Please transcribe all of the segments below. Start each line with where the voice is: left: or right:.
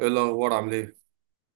right: ايه الاخبار، عامل ايه؟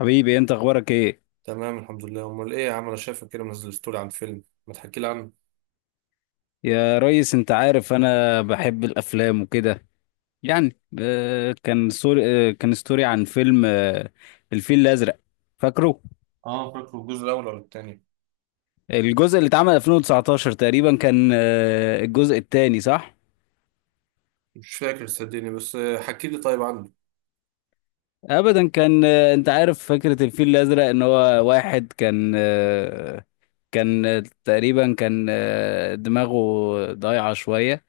left: حبيبي انت اخبارك ايه؟
right: تمام الحمد لله. امال ايه يا عم، انا شايفك كده منزل ستوري عن فيلم، ما تحكي لي عنه.
left: يا ريس، انت عارف انا بحب الافلام وكده. كان سوري آه، كان ستوري عن فيلم. الفيل الازرق، فاكره؟
right: اه فاكره، الجزء الاول ولا التاني؟
left: الجزء اللي اتعمل 2019 تقريبا، كان آه، الجزء الثاني، صح.
right: مش فاكر صدقني، بس حكي لي طيب عنه.
left: ابدا، كان آه، انت عارف فكرة الفيل الازرق ان هو واحد كان آه، كان آه، تقريبا كان دماغه ضايعة شوية،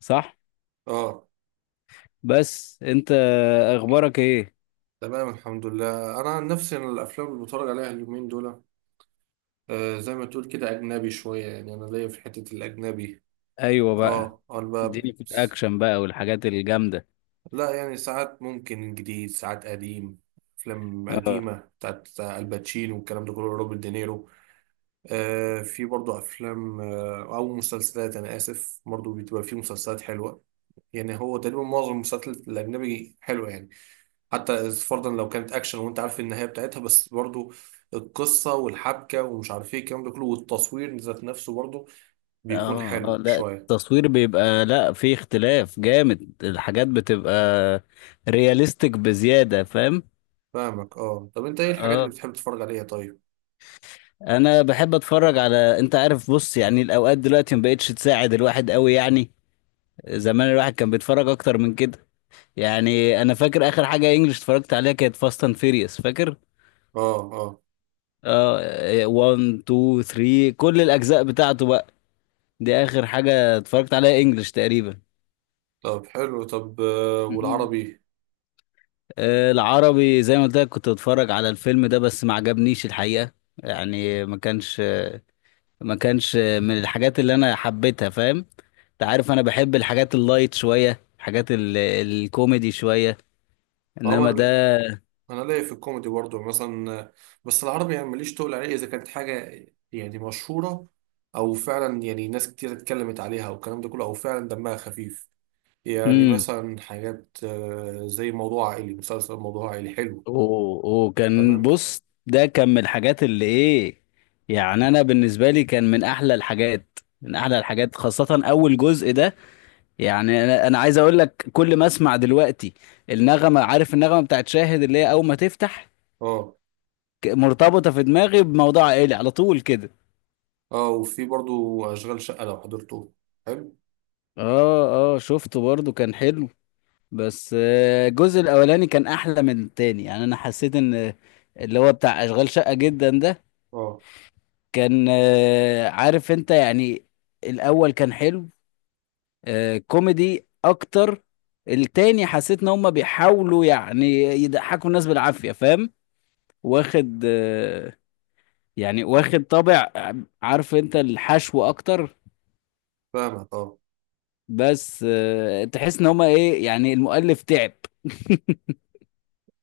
left: صح.
right: اه
left: بس انت اخبارك ايه؟
right: تمام الحمد لله. انا عن نفسي انا الافلام اللي بتفرج عليها اليومين دول زي ما تقول كده اجنبي شويه، يعني انا ليا في حته الاجنبي.
left: ايوه بقى،
right: اه انا بقى،
left: اديني في الاكشن بقى والحاجات الجامده.
right: لا يعني ساعات ممكن جديد ساعات قديم. افلام
left: اه
right: قديمه بتاعت الباتشينو والكلام ده كله، روبرت دينيرو. في برضو افلام او مسلسلات، انا اسف، برضو بتبقى في مسلسلات حلوه. يعني هو تقريبا معظم المسلسلات الاجنبي حلوه يعني، حتى فرضا لو كانت اكشن وانت عارف النهايه بتاعتها، بس برضو القصه والحبكه ومش عارف ايه الكلام ده كله، والتصوير ذات نفسه برضو بيكون
left: اه اه،
right: حلو
left: لا
right: شويه.
left: التصوير بيبقى، لا في اختلاف جامد، الحاجات بتبقى رياليستيك بزيادة، فاهم.
right: فاهمك اه. طب انت ايه الحاجات اللي
left: اه،
right: بتحب تتفرج عليها طيب؟
left: انا بحب اتفرج على، انت عارف، بص يعني الاوقات دلوقتي ما بقتش تساعد الواحد قوي يعني. زمان الواحد كان بيتفرج اكتر من كده. يعني انا فاكر اخر حاجة انجلش اتفرجت عليها كانت فاست اند فيريوس، فاكر؟
right: اه اه.
left: اه 1 2 3، كل الاجزاء بتاعته بقى، دي اخر حاجه اتفرجت عليها انجلش تقريبا.
right: طب حلو، طب
left: مم.
right: والعربي؟
left: آه، العربي زي ما قلت لك كنت بتفرج على الفيلم ده، بس ما عجبنيش الحقيقه. يعني ما كانش من الحاجات اللي انا حبيتها، فاهم. انت عارف انا بحب الحاجات اللايت شويه، الكوميدي شويه،
right: اه
left: انما ده.
right: انا ليا في الكوميدي برضه مثلا، بس العربي يعني ماليش تقول عليه اذا كانت حاجه يعني مشهوره، او فعلا يعني ناس كتير اتكلمت عليها والكلام ده كله او فعلا دمها خفيف. يعني
left: امم،
right: مثلا حاجات زي موضوع عائلي. مسلسل موضوع عائلي حلو.
left: وكان،
right: تمام.
left: بص ده كان من الحاجات اللي ايه، يعني انا بالنسبه لي كان من احلى الحاجات، من احلى الحاجات، خاصه اول جزء ده. يعني انا عايز اقول لك كل ما اسمع دلوقتي النغمه، عارف النغمه بتاعت شاهد اللي هي اول ما تفتح،
right: اه
left: مرتبطه في دماغي بموضوع عائلي على طول كده.
right: اه، وفي برضه اشغال شقه لو حضرته، حلو.
left: اه اه، شفته برضو كان حلو. بس الجزء الاولاني كان احلى من التاني. يعني انا حسيت ان اللي هو بتاع اشغال شقه جدا ده
right: اه
left: كان عارف انت يعني، الاول كان حلو، آه، كوميدي اكتر. التاني حسيت ان هم بيحاولوا يعني يضحكوا الناس بالعافيه، فاهم. واخد آه، يعني واخد طابع عارف انت، الحشو اكتر.
right: فاهمك اه.
left: بس تحس ان هما ايه، يعني المؤلف تعب.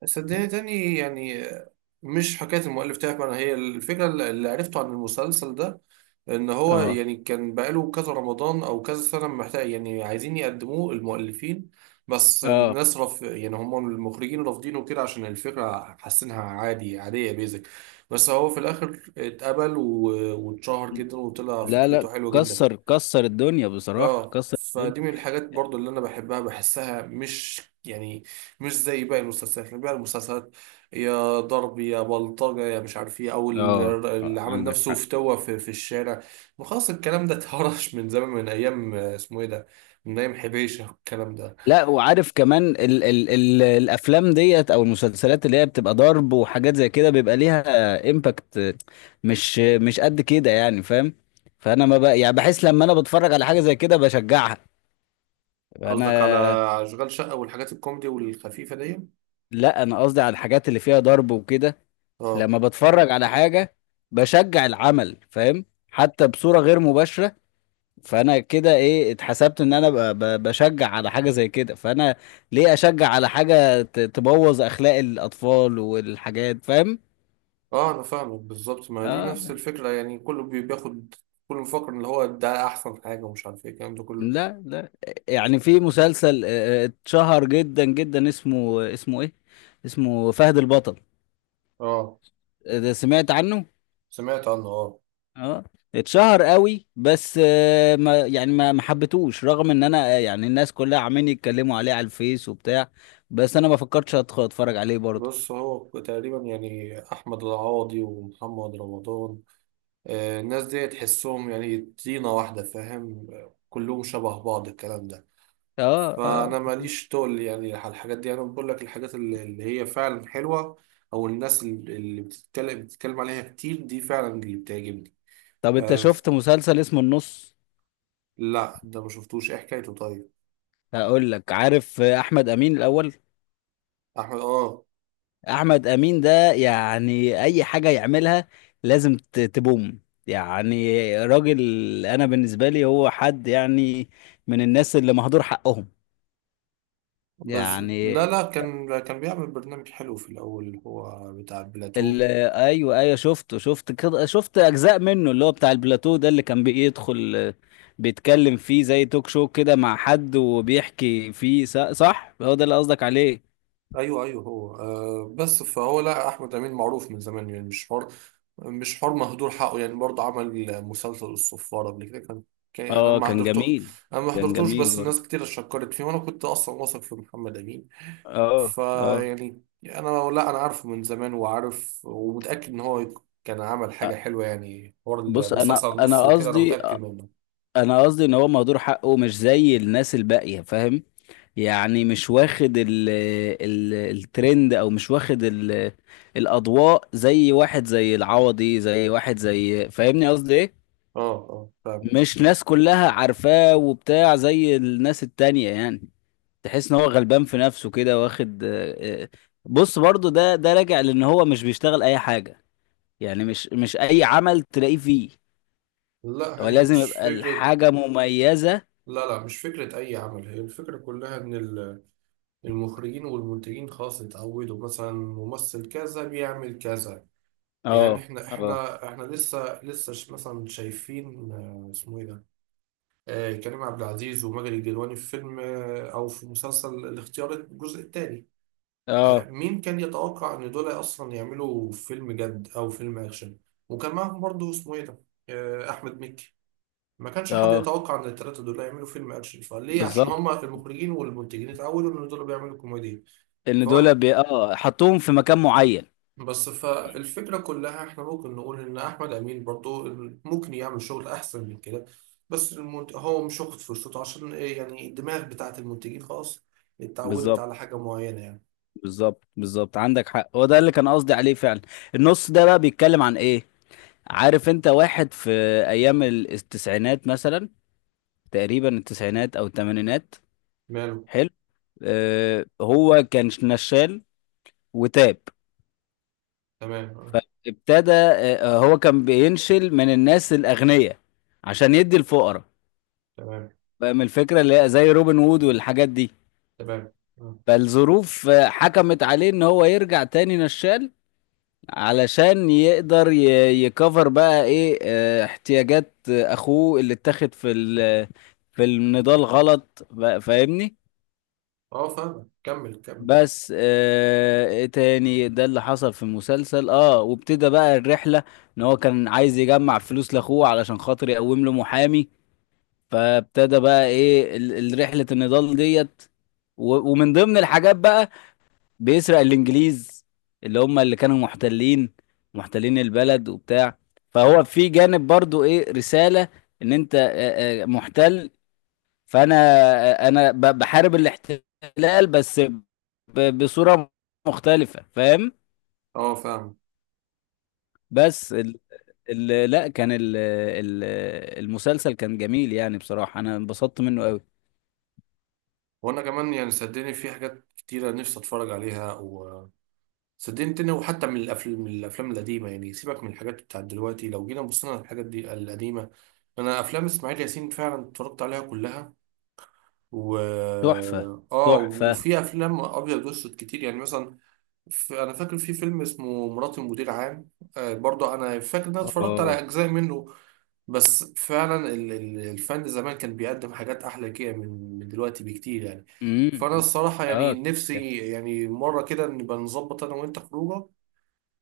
right: صدقني تاني يعني مش حكايه المؤلف تعب، انا هي الفكره اللي عرفته عن المسلسل ده، ان هو
left: اه
right: يعني كان بقاله كذا رمضان او كذا سنه محتاج، يعني عايزين يقدموه المؤلفين، بس
left: اه،
right: الناس رف يعني هم المخرجين رافضينه كده عشان الفكره حاسينها عادي، عاديه بيزك. بس هو في الاخر اتقبل و- واتشهر جدا وطلع
left: لا لا،
right: فكرته حلوه جدا.
left: كسر الدنيا بصراحة،
right: اه
left: كسر الدنيا.
right: فدي من الحاجات برضو اللي انا بحبها، بحسها مش يعني مش زي باقي المسلسلات، لأن باقي المسلسلات يا ضرب يا بلطجة يا مش عارف ايه، او
left: اه
right: اللي
left: آه،
right: عامل
left: عندك
right: نفسه
left: حق.
right: فتوة في الشارع. ما خلاص، الكلام ده اتهرش من زمان، من ايام اسمه ايه ده، من ايام حبيشة الكلام ده.
left: لا وعارف كمان ال الافلام ديت او المسلسلات اللي هي بتبقى ضرب وحاجات زي كده بيبقى ليها امباكت مش قد كده، يعني فاهم. فانا ما بقى يعني بحس لما انا بتفرج على حاجة زي كده بشجعها انا.
right: قصدك على اشغال شقة والحاجات الكوميدي والخفيفة دي؟
left: لا انا قصدي على الحاجات اللي فيها ضرب وكده.
right: اه
left: لما بتفرج على حاجة، بشجع العمل، فاهم، حتى بصورة غير مباشرة. فانا كده ايه اتحسبت ان انا بشجع على حاجة زي كده. فانا ليه اشجع على حاجة تبوظ اخلاق الاطفال والحاجات، فاهم.
right: اه انا فاهمك بالظبط، ما دي
left: اه
right: نفس الفكرة، يعني كله بياخد، كله مفكر ان هو ده احسن حاجة ومش عارف ايه الكلام ده كله.
left: لا لا. يعني في مسلسل آه، اتشهر جدا جدا اسمه اسمه فهد البطل.
right: اه
left: آه، ده سمعت عنه.
right: سمعت عنه اه.
left: اه، اتشهر قوي، بس آه، ما يعني ما ما حبيتهوش، رغم ان انا آه، يعني الناس كلها عمالين يتكلموا عليه على الفيس وبتاع، بس انا ما فكرتش أدخل اتفرج عليه برضه.
right: بص هو تقريبا يعني احمد العوضي ومحمد رمضان، الناس دي تحسهم يعني طينة واحدة، فاهم، كلهم شبه بعض الكلام ده.
left: اه اه.
right: فانا ماليش تقل يعني على الحاجات دي، انا بقول لك الحاجات اللي هي فعلا حلوة، او الناس اللي بتتكلم عليها كتير دي فعلا اللي بتعجبني.
left: طب انت
right: آه.
left: شفت مسلسل اسمه النص؟
right: لا ده ما شفتوش، ايه حكايته طيب؟
left: هقول لك، عارف آه، احمد امين الاول،
right: احمد اه.
left: احمد امين ده يعني اي حاجة يعملها لازم تبوم. يعني راجل، انا بالنسبة لي هو حد يعني من الناس اللي مهدور حقهم.
right: بس
left: يعني
right: لا لا كان بيعمل برنامج حلو في الاول، هو بتاع بلاتو.
left: ال- ايوه ايوه، شفته شفت كده شفت اجزاء منه اللي هو بتاع البلاتو ده، اللي كان بيدخل آه، بيتكلم فيه زي توك شو كده مع حد، وبيحكي فيه صح، هو ده اللي قصدك عليه.
right: ايوه ايوه هو آه. بس فهو، لا احمد امين معروف من زمان، يعني مش حر، مش حر مهدور حقه. يعني برضه عمل مسلسل الصفاره قبل كده، كان يعني انا
left: اه
right: ما
left: كان
right: حضرته.
left: جميل.
right: انا ما
left: كان
right: حضرتوش،
left: جميل
right: بس الناس
left: برضه.
right: كتير شكرت فيه، وانا كنت اصلا واثق في محمد امين.
left: اه اه.
right: فيعني انا، لا انا عارفه من زمان، وعارف ومتاكد ان هو كان عمل
left: أ-
right: حاجه حلوه. يعني حوار
left: بص انا
right: المسلسل
left: انا
right: النص وكده انا
left: قصدي،
right: متاكد منه.
left: انا قصدي ان هو مهدور حقه مش زي الناس الباقيه، فاهم. يعني مش واخد ال الترند، او مش واخد ال الاضواء زي واحد زي العوضي، زي واحد زي، فاهمني قصدي ايه،
right: اه اه فاهم.
left: مش ناس كلها عارفاه وبتاع زي الناس التانية يعني. تحس ان هو غلبان في نفسه كده، واخد آه، آه. بص برضو ده راجع لان هو مش بيشتغل اي حاجة، يعني مش اي عمل تلاقيه فيه،
right: لا
left: هو
right: هي
left: لازم
right: مش
left: يبقى
right: فكره،
left: الحاجة مميزة.
right: لا لا مش فكره اي عمل، هي الفكره كلها ان المخرجين والمنتجين خلاص اتعودوا مثلا ممثل كذا بيعمل كذا. يعني
left: اه
right: احنا
left: اه
right: احنا لسه مثلا شايفين اسمه ايه ده، كريم عبد العزيز وماجد الكدواني في فيلم او في مسلسل الاختيار الجزء الثاني.
left: اه
right: مين كان يتوقع ان دول اصلا يعملوا فيلم جد او فيلم اكشن؟ وكان معاهم برضه اسمه ايه ده، احمد مكي. ما كانش حد
left: اه،
right: يتوقع ان الثلاثه دول يعملوا فيلم اكشن، فليه؟ عشان
left: بالظبط.
right: هما المخرجين والمنتجين اتعودوا ان دول بيعملوا كوميديا.
left: ان
right: فهو،
left: دول بي... اه حطوهم في مكان معين.
right: بس فالفكرة كلها احنا ممكن نقول ان احمد امين برضو ممكن يعمل شغل احسن من كده، بس هو مش واخد فرصته، عشان ايه؟ يعني الدماغ بتاعت المنتجين خلاص اتعودت
left: بالظبط
right: على حاجة معينة يعني.
left: بالظبط بالظبط عندك حق، هو ده اللي كان قصدي عليه فعلا. النص ده بقى بيتكلم عن ايه، عارف، انت واحد في ايام التسعينات مثلا، تقريبا التسعينات او الثمانينات.
right: ماله؟
left: حلو. آه، هو كان نشال وتاب،
right: تمام اه.
left: ابتدى، آه هو كان بينشل من الناس الاغنياء عشان يدي الفقراء،
right: تمام
left: فاهم الفكره، اللي هي زي روبن وود والحاجات دي.
right: تمام. اه
left: فالظروف آه، حكمت عليه ان هو يرجع تاني نشال علشان يقدر يكفر بقى ايه احتياجات اخوه اللي اتاخد في في النضال غلط بقى، فاهمني.
right: اه فاهم، كمل كمل.
left: بس ايه تاني ده اللي حصل في المسلسل، اه، وابتدى بقى الرحلة، ان هو كان عايز يجمع فلوس لاخوه علشان خاطر يقوم له محامي. فابتدى بقى ايه رحلة النضال ديت، ومن ضمن الحاجات بقى بيسرق الانجليز اللي هم اللي كانوا محتلين، محتلين البلد وبتاع. فهو في جانب برضو ايه رسالة ان انت محتل، فانا آه، انا بحارب الاحتلال، بس بصورة مختلفة، فاهم.
right: اه فاهم.
left: بس ال ال لا كان ال ال المسلسل كان جميل يعني، بصراحة انا انبسطت منه قوي.
right: وانا كمان يعني صدقني في حاجات كتيرة نفسي اتفرج عليها، وصدقني تاني، وحتى من الافلام، القديمة. يعني سيبك من الحاجات بتاعت دلوقتي، لو جينا بصينا على الحاجات دي القديمة، انا افلام اسماعيل ياسين فعلا اتفرجت عليها كلها. و
left: تحفة.
right: اه.
left: تحفة.
right: وفي افلام ابيض واسود كتير، يعني مثلا انا فاكر في فيلم اسمه مراتي مدير عام. آه برضه انا فاكر ان انا اتفرجت
left: اه.
right: على اجزاء منه. بس فعلا الفن زمان كان بيقدم حاجات احلى كده من دلوقتي بكتير يعني.
left: امم.
right: فانا الصراحه يعني
left: اه.
right: نفسي يعني مره كده نبقى نظبط انا وانت خروجه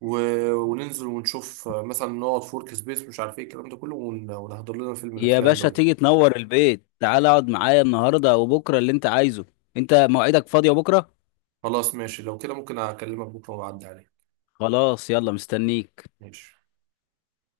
right: و... وننزل ونشوف مثلا نقعد في ورك سبيس مش عارف ايه الكلام ده كله ونحضر لنا فيلم من
left: يا
right: الافلام
left: باشا،
right: دول.
left: تيجي تنور البيت، تعال اقعد معايا النهارده وبكره اللي انت عايزه. انت موعدك فاضيه بكره؟
right: خلاص ماشي، لو كده ممكن اكلمك بكره واعدي عليك.
left: خلاص، يلا، مستنيك.
right: ماشي.